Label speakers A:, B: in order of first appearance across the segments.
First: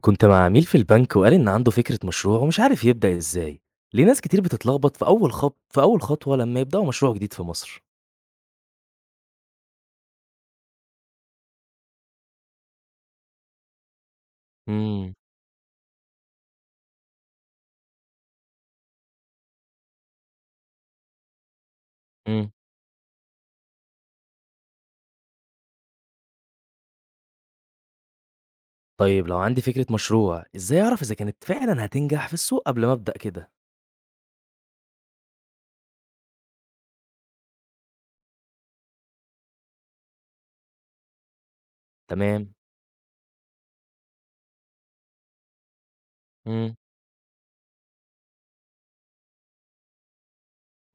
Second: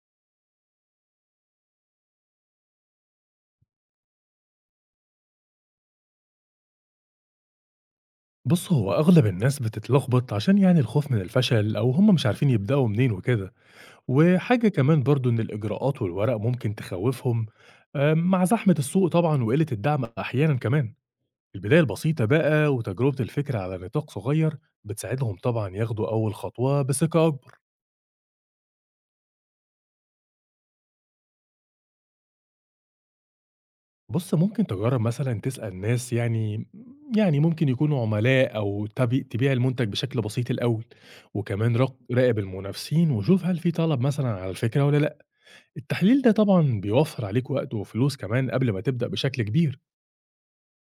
A: كنت مع عميل في البنك وقال إن عنده فكرة مشروع ومش عارف يبدأ إزاي. ليه ناس كتير بتتلخبط في أول خطوة لما يبدأوا مشروع جديد في مصر؟
B: بُص، هو أغلب الناس بتتلخبط عشان يعني الخوف من الفشل أو هم مش عارفين يبدأوا منين وكده، وحاجة كمان
A: امم
B: برضه إن الإجراءات والورق ممكن تخوّفهم. مع زحمة السوق طبعًا وقِلّة الدعم أحيانًا كمان. البداية البسيطة
A: امم
B: بقى وتجربة الفكرة على نطاق صغير بتساعدهم طبعًا ياخدوا أول خطوة بثقة أكبر.
A: طيب لو عندي فكرة مشروع إزاي أعرف إذا كانت فعلا هتنجح في السوق قبل ما أبدأ كده؟
B: بُص، ممكن تجرّب مثلًا تسأل ناس يعني ممكن يكونوا عملاء أو تبي تبيع المنتج بشكل بسيط الأول، وكمان راقب
A: تمام.
B: المنافسين وشوف هل في طلب مثلًا على الفكرة والّا لأ. التحليل ده
A: امم
B: طبعًا بيوفّر عليك وقت وفلوس كمان قبل ما تبدأ بشكل كبير.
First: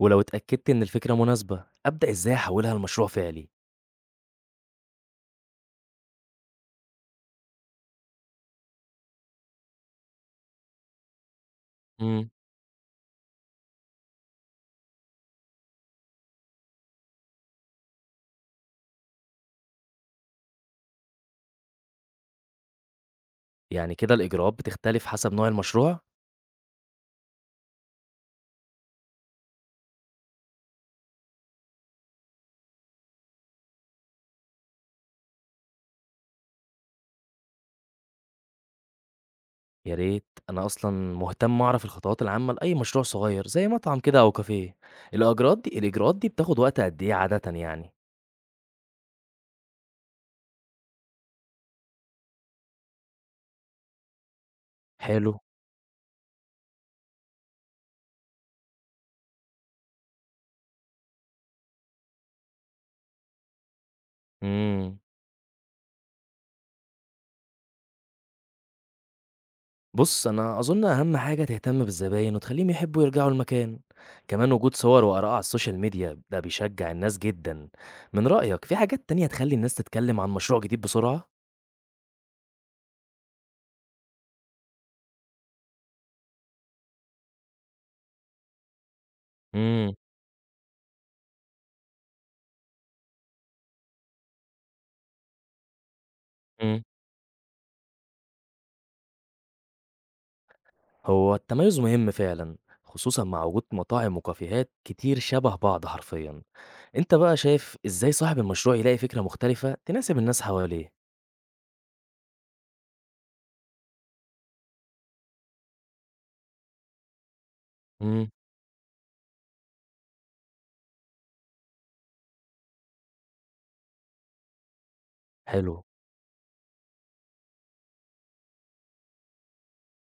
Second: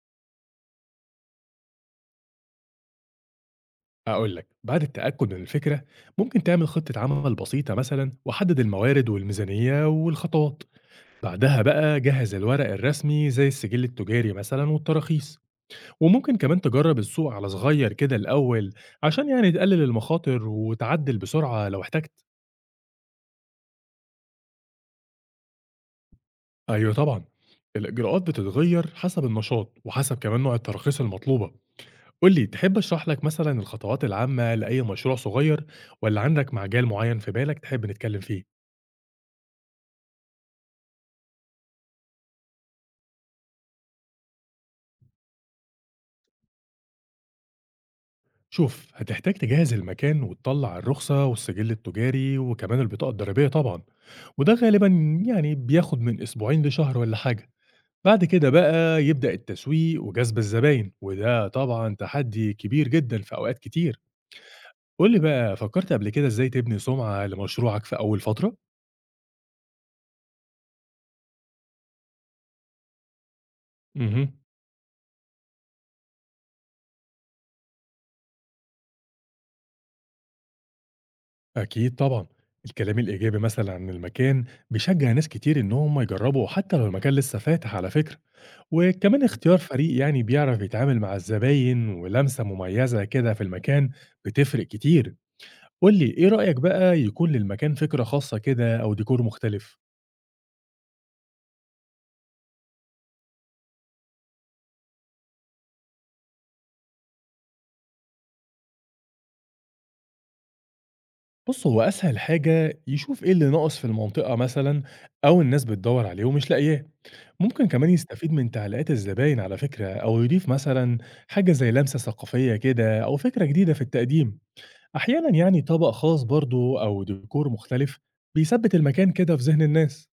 A: ولو اتأكدت إن الفكرة مناسبة أبدأ إزاي أحولها لمشروع فعلي؟
B: هاقول لك، بعد التأكد من الفكرة ممكن تعمل خطة عمل بسيطة مثلًا وحدد الموارد والميزانية والخطوات، بعدها بقى
A: امم
B: جهّز الورق الرسمي زي السجل التجاري مثلًا والتراخيص، وممكن كمان تجرّب السوق على صغير كده الأول عشان يعني تقلل المخاطر وتعدل بسرعة لو احتجت.
A: يعني كده الإجراءات بتختلف حسب نوع المشروع؟
B: أيوه طبعًا، الإجراءات بتتغيّر حسب النشاط وحسب كمان نوع التراخيص المطلوبة. قُل لي، تحب أشرح لك مثلًا الخطوات العامة لأي مشروع صغير والّا عندك مجال معيّن في بالك تحب نتكلم فيه؟
A: يا ريت، أنا أصلًا مهتم أعرف الخطوات العامة لأي مشروع صغير زي مطعم كده أو كافيه، الأجراءات دي الإجراءات دي بتاخد وقت قد إيه عادةً يعني؟
B: شوف، هتحتاج تجهّز المكان وتطلّع الرخصة والسجل التجاري وكمان البطاقة الضريبية طبعًا، وده غالبًا
A: حلو.
B: يعني بياخد من أسبوعين لشهر والّا حاجة. بعد كده بقى يبدأ التسويق وجذب الزباين، وده طبعًا تحدي كبير جدًا في أوقات كتير.
A: إمم،
B: قُل لي بقى، فكّرت قبل كده إزاي تبني سمعة لمشروعك في أول فترة؟
A: بُص أنا أظن أهم حاجة تهتم بالزباين وتخليهم يحبوا يرجعوا المكان،
B: اهم.
A: كمان وجود صور وآراء على السوشيال ميديا ده بيشجع الناس جدًا، من رأيك في حاجات تانية تخلي الناس تتكلم عن مشروع جديد بسرعة؟
B: أكيد طبعًا، الكلام الإيجابي مثلًا عن المكان بيشجّع ناس كتير إن هم يجرّبوا حتى لو المكان لسه فاتح على فكرة، وكمان اختيار
A: إمم،
B: فريق يعني بيعرف يتعامل مع الزباين ولمسة مميزة كده في المكان بتفرق كتير. قُل لي إيه رأيك
A: إمم.
B: بقى يكون للمكان فكرة خاصة كده أو ديكور مختلف؟
A: هو التميز مهم فعلا، خصوصا مع وجود مطاعم وكافيهات كتير شبه بعض حرفيا. انت بقى شايف ازاي صاحب المشروع يلاقي فكرة مختلفة تناسب الناس حواليه؟
B: بُص، هو أسهل حاجة يشوف إيه اللي ناقص في المنطقة مثلًا أو الناس بتدوّر عليه ومش لاقياه، ممكن كمان
A: امم
B: يستفيد من تعليقات الزباين على فكرة أو يضيف مثلًا حاجة زي لمسة ثقافية كده أو فكرة جديدة في التقديم، أحيانًا يعني
A: حلو.
B: طبق خاص برضه أو ديكور مختلف بيثبِّت المكان كده في ذهن الناس.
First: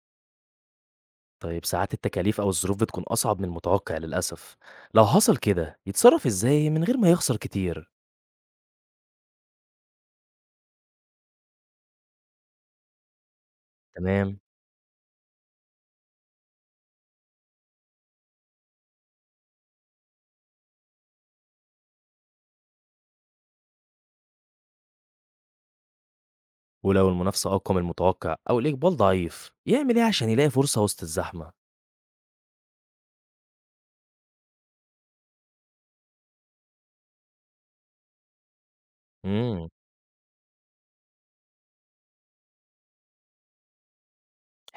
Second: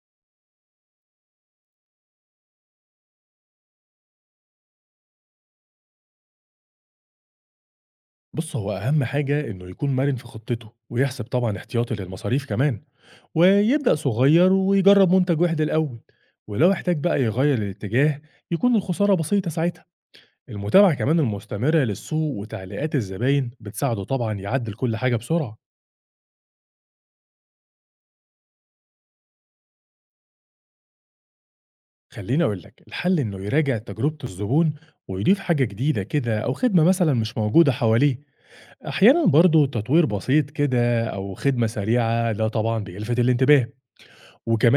A: طيب ساعات التكاليف او الظروف بتكون اصعب من المتوقع للاسف، لو حصل كده يتصرف ازاي من غير ما يخسر كتير؟
B: بُص، هو أهم حاجة إنه يكون مرن في خطته ويحسب طبعًا احتياطي للمصاريف كمان ويبدأ
A: تمام.
B: صغير ويجرّب منتج واحد الأول، ولو احتاج بقى يغيّر الاتجاه يكون الخسارة بسيطة ساعتها. المتابعة كمان المستمرة للسوق وتعليقات الزباين بتساعده طبعا يعدل كل حاجة بسرعة.
A: ولو المنافسة اقوى من المتوقع او الاقبال ضعيف يعمل ايه عشان يلاقي فرصة وسط الزحمة؟
B: خليني أقول لك، الحل إنه يراجع تجربة الزبون ويضيف حاجة جديدة كده أو خدمة مثلا مش موجودة حواليه. أحيانا برضه
A: امم
B: تطوير بسيط كده أو خدمة سريعة ده طبعا بيلفت الانتباه،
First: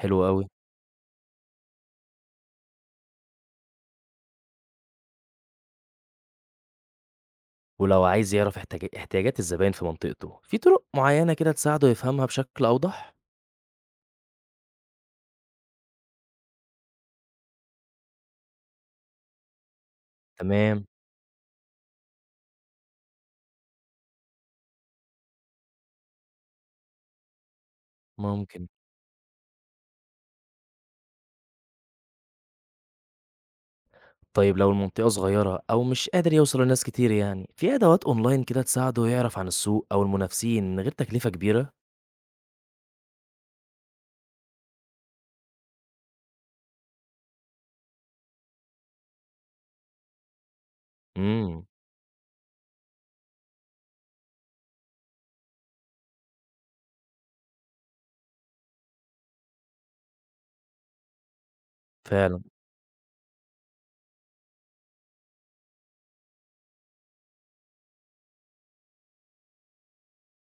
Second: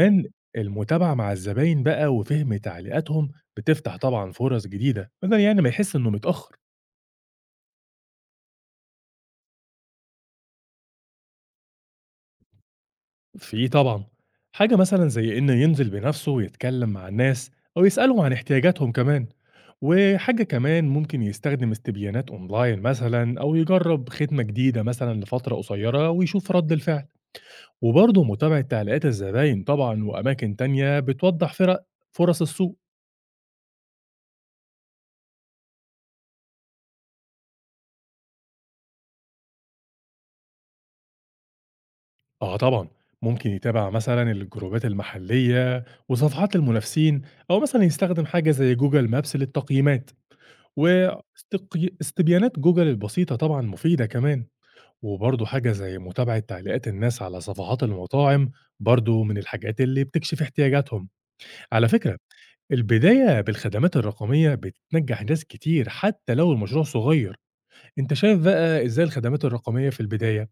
A: حلو قوي.
B: المتابعة مع الزباين بقى وفهم تعليقاتهم بتفتح طبعا فرص جديدة بدل يعني ما يحس إنه متأخر.
A: ولو عايز يعرف احتياجات الزباين في منطقته، في طرق معينة كده تساعده يفهمها بشكل أوضح؟
B: في طبعًا، حاجة مثلًا زي إنه ينزل بنفسه ويتكلّم مع الناس أو يسألهم عن احتياجاتهم كمان، وحاجة
A: تمام،
B: كمان ممكن يستخدم استبيانات أونلاين مثلًا أو يجرّب خدمة جديدة مثلًا لفترة قصيرة ويشوف رَد الفعل، وبرضه متابعة
A: ممكن.
B: تعليقات الزباين طبعًا وأماكن تانية بتوضّح فرق فرص السوق.
A: طيب لو المنطقة صغيرة أو مش قادر يوصل لناس كتير يعني، في أدوات أونلاين كده تساعده يعرف عن السوق أو المنافسين من غير تكلفة كبيرة؟
B: آه طبعًا، ممكن يتابع مثلًا الجروبات المحلية وصفحات المنافسين أو مثلًا يستخدم حاجة زي Google Maps للتقييمات.
A: امم
B: استبيانات جوجل البسيطة طبعًا مفيدة كمان، وبرضه حاجة زي متابعة تعليقات الناس على صفحات المطاعم برضه من الحاجات اللي بتكشف احتياجاتهم. على فكرة،
A: فعلا.
B: البداية بالخدمات الرقمية بتنجح ناس كتير حتى لو المشروع صغير. أنت شايف بقى إزاي الخدمات الرقمية في البداية؟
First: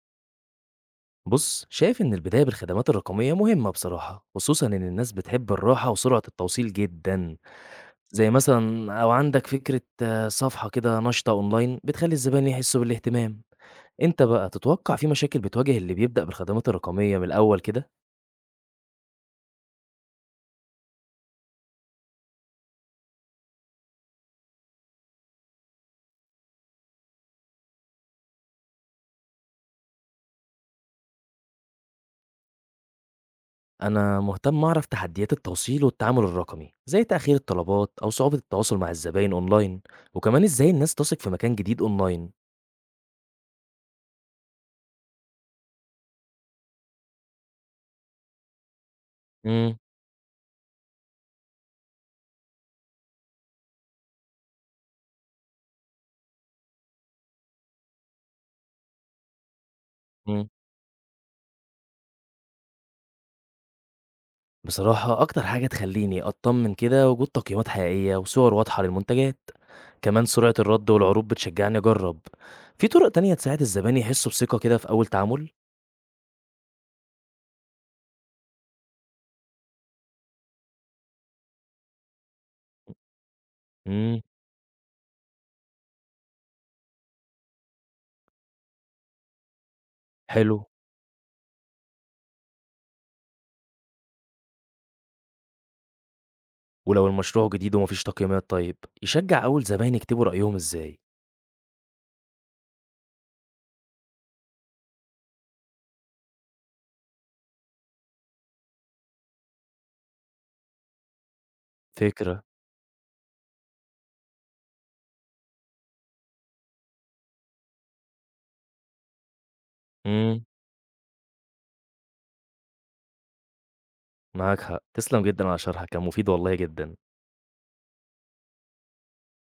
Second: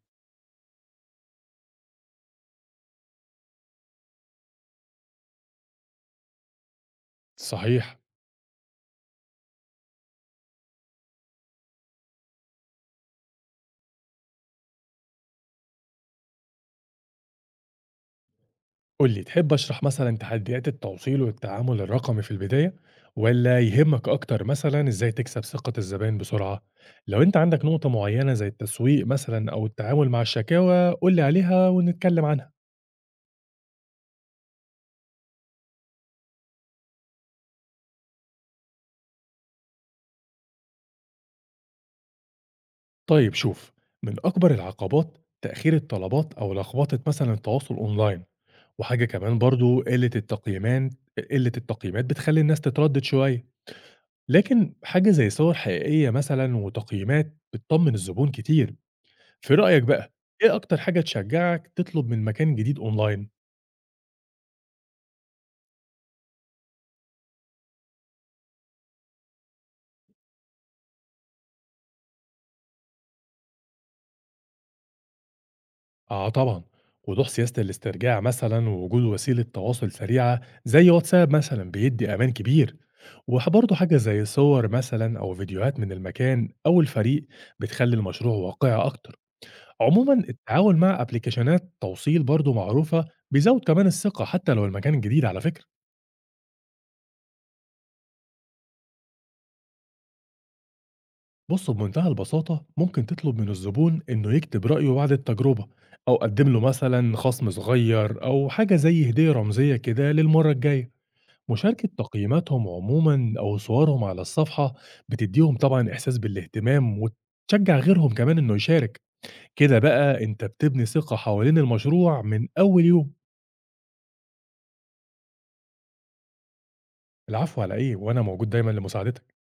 A: بص، شايف إن البداية بالخدمات الرقمية مهمة بصراحة، خصوصا إن الناس بتحب الراحة وسرعة التوصيل جدا.
B: صحيح.
A: زي مثلا أو عندك فكرة صفحة كده نشطة أونلاين بتخلي الزبائن يحسوا بالاهتمام. أنت بقى تتوقع في مشاكل بتواجه اللي بيبدأ بالخدمات الرقمية من الأول كده؟
B: قُل لي، تحب أشرح مثلًا تحديات التوصيل والتعامل الرقمي في البداية، والّا يهمك أكتر مثلًا إزاي تكسب ثقة الزبائن بسرعة؟ لو أنت عندك نقطة معينة زي التسويق مثلًا أو التعامل مع الشكاوى، قُل لي عليها ونتكلم عنها.
A: أنا مهتم أعرف تحديات التوصيل والتعامل الرقمي، زي تأخير الطلبات أو صعوبة التواصل مع الزباين أونلاين، وكمان إزاي الناس تثق في مكان جديد أونلاين.
B: طيب شوف، من أكبر العقبات تأخير الطلبات أو لخبطة مثلًا التواصل أونلاين، وحاجة كمان
A: إمم،
B: برضه قلة التقييمات بتخلّي الناس تتردد شوية، لكن حاجة زي صور حقيقية مثلًا وتقييمات بتطمن الزبون كتير. في رأيك بقى،
A: إمم.
B: إيه أكتر حاجة تشجّعك تطلب من مكان جديد أونلاين؟
A: بصراحة أكتر حاجة تخليني أطمن كده وجود تقييمات حقيقية وصور واضحة للمنتجات، كمان سرعة الرد والعروض بتشجعني أجرب. في طرق تانية تساعد الزبائن يحسوا بثقة كده في أول تعامل؟
B: آه طبعًا، وضوح سياسة الاسترجاع مثلًا ووجود وسيلة تواصل سريعة زي واتساب مثلًا بيدّي أمان كبير، برضه حاجة
A: إمم،
B: زي صور مثلًا أو فيديوهات من المكان أو الفريق بتخلّي المشروع واقعي أكتر. عمومًا
A: حلو.
B: التعاون مع أبليكيشنات توصيل برضه معروفة بيزوّد كمان الثقة حتى لو المكان جديد على فكرة.
A: ولو المشروع جديد ومفيش تقييمات طيب، يشجّع أول زباين يكتبوا رأيهم إزاي؟
B: بص بمنتهى البساطة، ممكن تطلب من الزبون إنه يكتب رأيه بعد التجربة أو قدم له مثلا خصم صغير أو حاجة زي هدية رمزية كده للمرة الجاية. مشاركة
A: فكرة.
B: تقييماتهم عموما أو صورهم على الصفحة بتديهم طبعا إحساس بالاهتمام وتشجع غيرهم كمان إنه يشارك. كده بقى
A: إمم،
B: أنت بتبني ثقة حوالين المشروع من أول يوم.
A: معاك حق، تسلم جدًا على شرحك، كان مفيد والله جدًا.
B: العفو على إيه، وأنا موجود دايما لمساعدتك.